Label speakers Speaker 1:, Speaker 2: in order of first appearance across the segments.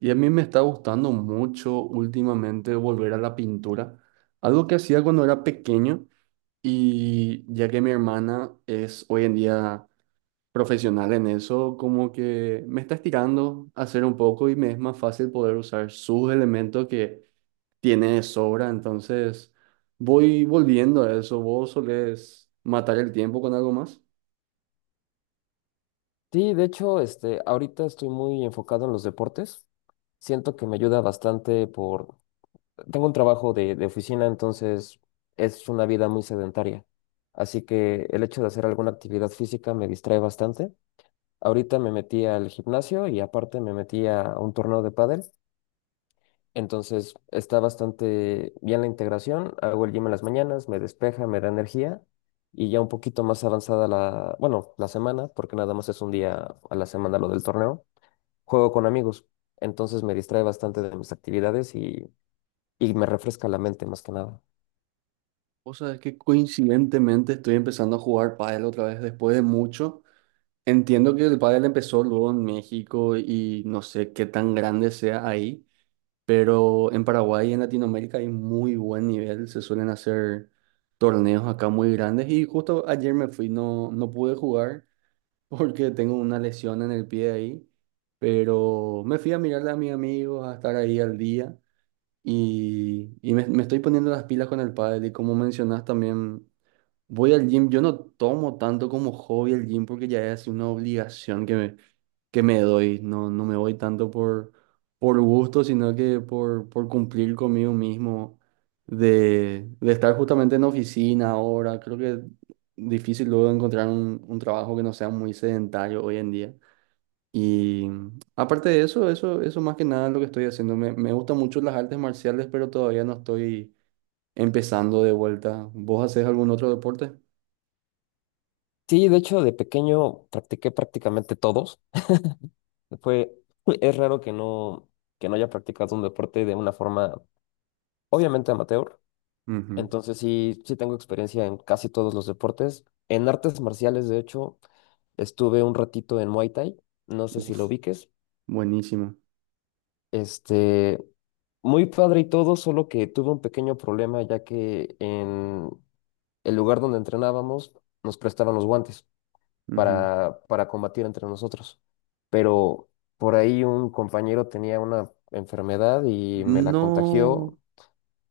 Speaker 1: Y a mí me está gustando mucho últimamente volver a la pintura, algo que hacía cuando era pequeño y ya que mi hermana es hoy en día profesional en eso, como que me está estirando a hacer un poco y me es más fácil poder usar sus elementos que tiene de sobra, entonces voy volviendo a eso. ¿Vos solés matar el tiempo con algo más?
Speaker 2: Sí, de hecho, ahorita estoy muy enfocado en los deportes. Siento que me ayuda bastante por. Tengo un trabajo de oficina, entonces es una vida muy sedentaria. Así que el hecho de hacer alguna actividad física me distrae bastante. Ahorita me metí al gimnasio y aparte me metí a un torneo de pádel. Entonces está bastante bien la integración. Hago el gym en las mañanas, me despeja, me da energía y ya un poquito más avanzada la, bueno, la semana, porque nada más es un día a la semana lo del torneo juego con amigos, entonces me distrae bastante de mis actividades y me refresca la mente más que nada.
Speaker 1: O sea, es que coincidentemente estoy empezando a jugar pádel otra vez después de mucho. Entiendo que el pádel empezó luego en México y no sé qué tan grande sea ahí, pero en Paraguay y en Latinoamérica hay muy buen nivel, se suelen hacer torneos acá muy grandes y justo ayer me fui, no, no pude jugar porque tengo una lesión en el pie ahí, pero me fui a mirarle a mis amigos, a estar ahí al día y me estoy poniendo las pilas con el pádel y como mencionas también... Voy al gym, yo no tomo tanto como hobby el gym porque ya es una obligación que me doy. No, no me voy tanto por gusto, sino que por cumplir conmigo mismo, de estar justamente en oficina ahora. Creo que es difícil luego encontrar un trabajo que no sea muy sedentario hoy en día. Y aparte de eso, eso más que nada es lo que estoy haciendo. Me gustan mucho las artes marciales, pero todavía no estoy empezando de vuelta. ¿Vos hacés algún otro deporte?
Speaker 2: Sí, de hecho, de pequeño practiqué prácticamente todos. Fue, es raro que no haya practicado un deporte de una forma obviamente amateur.
Speaker 1: Ujú.
Speaker 2: Entonces sí, sí tengo experiencia en casi todos los deportes. En artes marciales, de hecho, estuve un ratito en Muay Thai. No sé si lo
Speaker 1: Uf,
Speaker 2: ubiques.
Speaker 1: buenísimo.
Speaker 2: Este, muy padre y todo, solo que tuve un pequeño problema ya que en el lugar donde entrenábamos nos prestaban los guantes
Speaker 1: Ujú.
Speaker 2: para combatir entre nosotros. Pero por ahí un compañero tenía una enfermedad y me la
Speaker 1: No.
Speaker 2: contagió.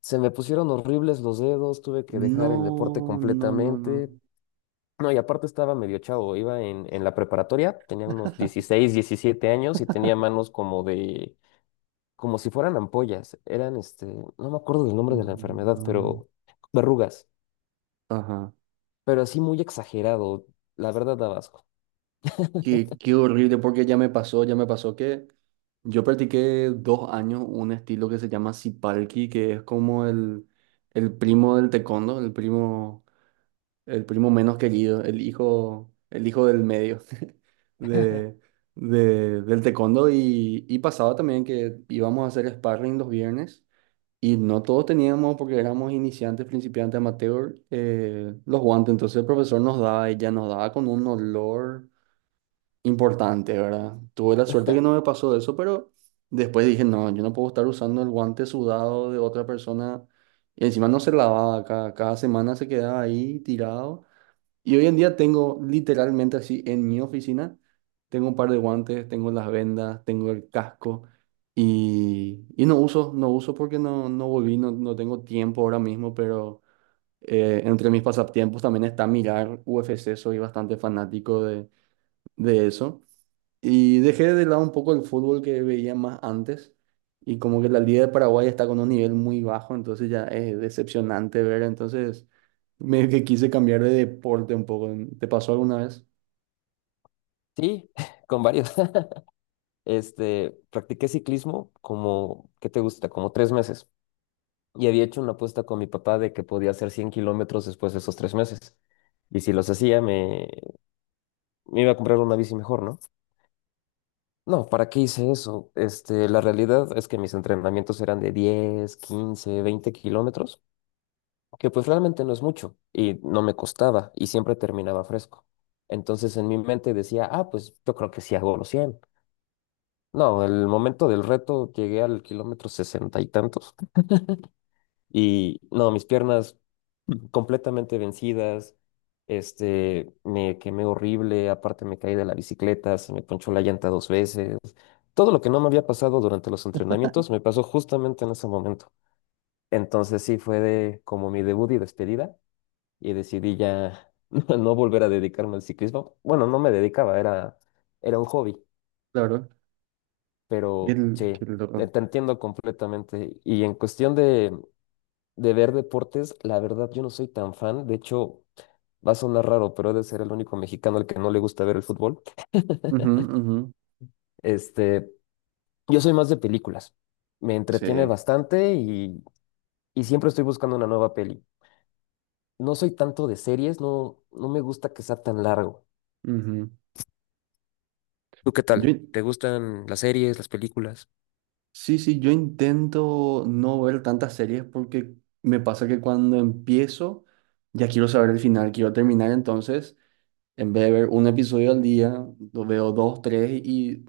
Speaker 2: Se me pusieron horribles los dedos, tuve que
Speaker 1: No,
Speaker 2: dejar el deporte
Speaker 1: no, no, no.
Speaker 2: completamente. No, y aparte estaba medio chavo, iba en la preparatoria, tenía unos 16, 17 años y tenía manos como si fueran ampollas. No me acuerdo del nombre de la enfermedad,
Speaker 1: No.
Speaker 2: pero verrugas.
Speaker 1: Ajá.
Speaker 2: Pero así muy exagerado, la verdad da asco.
Speaker 1: Qué, qué horrible, porque ya me pasó que yo practiqué dos años un estilo que se llama Sipalki, que es como el primo del taekwondo, el primo menos querido, el hijo del medio de, del taekwondo. Y pasaba también que íbamos a hacer sparring los viernes. Y no todos teníamos, porque éramos iniciantes, principiantes, amateur, los guantes. Entonces el profesor nos daba, ella nos daba con un olor importante, ¿verdad? Tuve la suerte que no me pasó eso, pero después dije, no, yo no puedo estar usando el guante sudado de otra persona. Y encima no se lavaba, cada semana se quedaba ahí tirado. Y hoy en día tengo literalmente así en mi oficina, tengo un par de guantes, tengo las vendas, tengo el casco y no uso, no uso porque no, no volví, no, no tengo tiempo ahora mismo, pero entre mis pasatiempos también está mirar UFC, soy bastante fanático de eso. Y dejé de lado un poco el fútbol que veía más antes. Y como que la Liga de Paraguay está con un nivel muy bajo, entonces ya es decepcionante ver. Entonces, medio que quise cambiar de deporte un poco, ¿no? ¿Te pasó alguna vez?
Speaker 2: Sí, con varios. Practiqué ciclismo como, ¿qué te gusta? Como 3 meses. Y había hecho una apuesta con mi papá de que podía hacer 100 kilómetros después de esos 3 meses. Y si los hacía, me iba a comprar una bici mejor, ¿no? No, ¿para qué hice eso? La realidad es que mis entrenamientos eran de 10 15 20 kilómetros. Que pues realmente no es mucho y no me costaba y siempre terminaba fresco. Entonces en mi mente decía, ah, pues yo creo que sí hago los 100. No, el momento del reto llegué al kilómetro sesenta y tantos y no, mis piernas completamente vencidas, me quemé horrible, aparte me caí de la bicicleta, se me ponchó la llanta dos veces. Todo lo que no me había pasado durante los entrenamientos me pasó justamente en ese momento. Entonces sí fue de como mi debut y despedida y decidí ya no volver a dedicarme al ciclismo. Bueno, no me dedicaba, era un hobby,
Speaker 1: Claro. Y
Speaker 2: pero
Speaker 1: el,
Speaker 2: sí,
Speaker 1: qué loco.
Speaker 2: te entiendo completamente. Y en cuestión de ver deportes, la verdad yo no soy tan fan. De hecho, va a sonar raro, pero he de ser el único mexicano al que no le gusta ver el fútbol.
Speaker 1: Ujú, ujú.
Speaker 2: Este, yo soy más de películas. Me entretiene
Speaker 1: Sí.
Speaker 2: bastante y siempre estoy buscando una nueva peli. No soy tanto de series, no, no me gusta que sea tan largo.
Speaker 1: Ujú.
Speaker 2: ¿Tú qué
Speaker 1: Yo,
Speaker 2: tal?
Speaker 1: in-
Speaker 2: ¿Te gustan las series, las películas?
Speaker 1: sí, sí, yo intento no ver tantas series porque me pasa que cuando empiezo ya quiero saber el final, quiero terminar, entonces en vez de ver un episodio al día, lo veo dos, tres y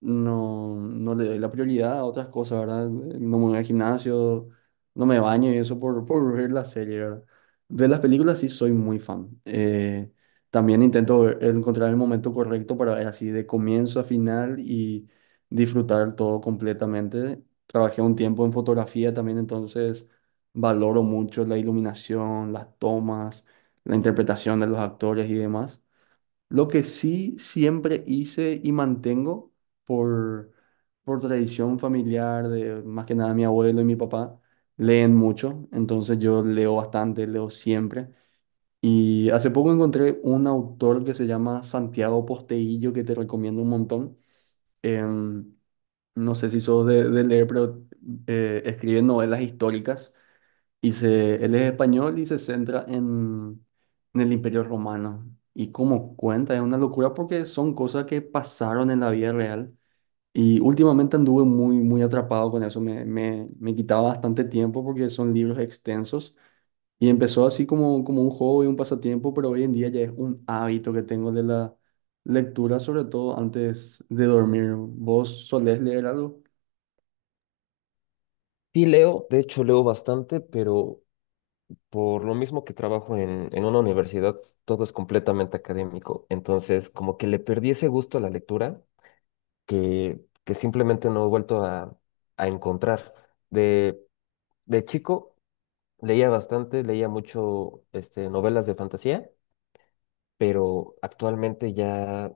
Speaker 1: no, no le doy la prioridad a otras cosas, ¿verdad? No me voy al gimnasio, no me baño y eso por ver la serie, ¿verdad? De las películas sí soy muy fan. También intento encontrar el momento correcto para ver así de comienzo a final y disfrutar todo completamente. Trabajé un tiempo en fotografía también, entonces valoro mucho la iluminación, las tomas, la interpretación de los actores y demás. Lo que sí siempre hice y mantengo por, por tradición familiar de más que nada mi abuelo y mi papá, leen mucho, entonces yo leo bastante, leo siempre. Y hace poco encontré un autor que se llama Santiago Posteillo, que te recomiendo un montón. Em, no sé si sos de leer, pero escribe novelas históricas. Y se, él es español y se centra en el Imperio Romano. Y como cuenta, es una locura porque son cosas que pasaron en la vida real. Y últimamente anduve muy, muy atrapado con eso. Me quitaba bastante tiempo porque son libros extensos. Y empezó así como, como un hobby, un pasatiempo, pero hoy en día ya es un hábito que tengo de la lectura, sobre todo antes de dormir. ¿Vos solés leer algo?
Speaker 2: Sí, leo, de hecho leo bastante, pero por lo mismo que trabajo en una universidad, todo es completamente académico. Entonces, como que le perdí ese gusto a la lectura que simplemente no he vuelto a encontrar. De, de chico leía bastante, leía mucho novelas de fantasía, pero actualmente ya,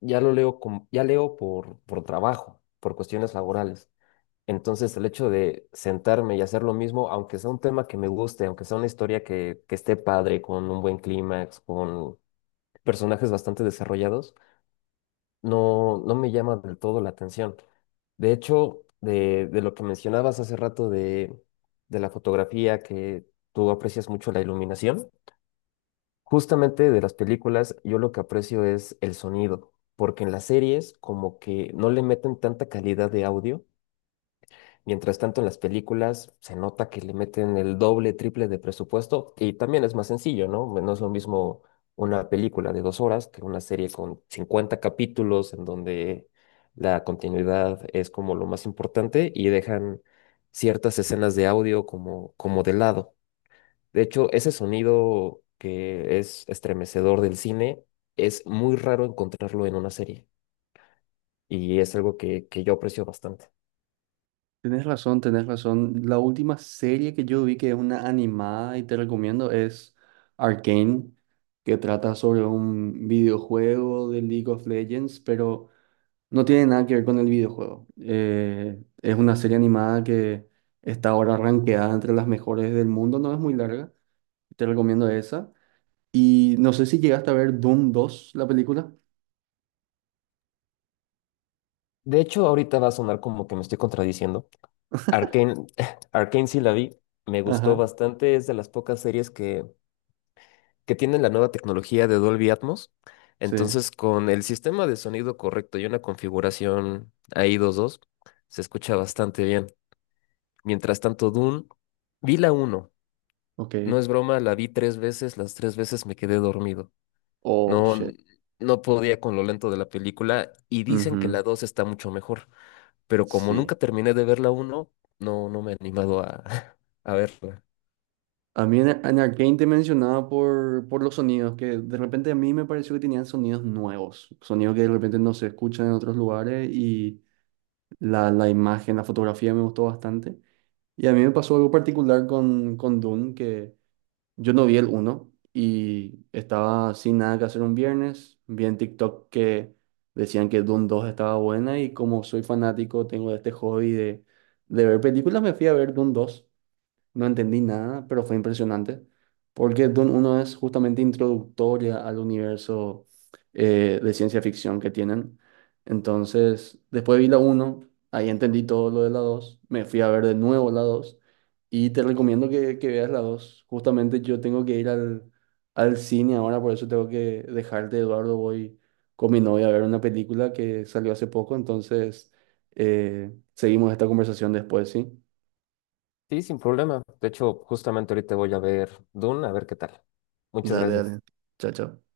Speaker 2: ya lo leo como, ya leo por trabajo, por cuestiones laborales. Entonces, el hecho de sentarme y hacer lo mismo, aunque sea un tema que me guste, aunque sea una historia que esté padre, con un buen clímax, con personajes bastante desarrollados, no, no me llama del todo la atención. De hecho, de lo que mencionabas hace rato de la fotografía, que tú aprecias mucho la iluminación, justamente de las películas, yo lo que aprecio es el sonido, porque en las series como que no le meten tanta calidad de audio. Mientras tanto, en las películas se nota que le meten el doble, triple de presupuesto y también es más sencillo, ¿no? Bueno, no es lo mismo una película de 2 horas que una serie con 50 capítulos en donde la continuidad es como lo más importante y dejan ciertas escenas de audio como, como de lado. De hecho, ese sonido que es estremecedor del cine es muy raro encontrarlo en una serie y es algo que yo aprecio bastante.
Speaker 1: Tenés razón, tenés razón. La última serie que yo vi que es una animada y te recomiendo es Arcane, que trata sobre un videojuego de League of Legends, pero no tiene nada que ver con el videojuego. Es una serie animada que está ahora rankeada entre las mejores del mundo, no es muy larga. Te recomiendo esa. Y no sé si llegaste a ver Doom dos, la película.
Speaker 2: De hecho, ahorita va a sonar como que me estoy contradiciendo, Arcane, Arcane sí la vi, me gustó
Speaker 1: Ajá,
Speaker 2: bastante, es de las pocas series que tienen la nueva tecnología de Dolby Atmos.
Speaker 1: sí,
Speaker 2: Entonces, con el sistema de sonido correcto y una configuración ahí dos dos, se escucha bastante bien. Mientras tanto, Dune, vi la uno.
Speaker 1: ok.
Speaker 2: No es broma, la vi tres veces, las tres veces me quedé dormido.
Speaker 1: Oh,
Speaker 2: No,
Speaker 1: shit.
Speaker 2: no podía con lo lento de la película y dicen que
Speaker 1: Ujú,
Speaker 2: la 2 está mucho mejor, pero como
Speaker 1: sí.
Speaker 2: nunca terminé de ver la uno, no, no me he animado a, a verla.
Speaker 1: A mí en Arcane te mencionaba por los sonidos, que de repente a mí me pareció que tenían sonidos nuevos, sonidos que de repente no se escuchan en otros lugares y la imagen, la fotografía me gustó bastante. Y a mí me pasó algo particular con Dune, que yo no vi el uno y estaba sin nada que hacer un viernes, vi en TikTok que decían que Dune dos estaba buena y como soy fanático, tengo este hobby de ver películas, me fui a ver Dune dos, no entendí nada, pero fue impresionante, porque Dune uno es justamente introductoria al universo de ciencia ficción que tienen. Entonces, después vi la uno, ahí entendí todo lo de la dos, me fui a ver de nuevo la 2 y te recomiendo que veas la dos. Justamente yo tengo que ir al, al cine ahora, por eso tengo que dejarte, Eduardo, voy con mi novia a ver una película que salió hace poco, entonces seguimos esta conversación después, ¿sí?
Speaker 2: Sí, sin problema. De hecho, justamente ahorita voy a ver Dune, a ver qué tal. Muchas
Speaker 1: Dale, dale.
Speaker 2: gracias.
Speaker 1: Chao, chao.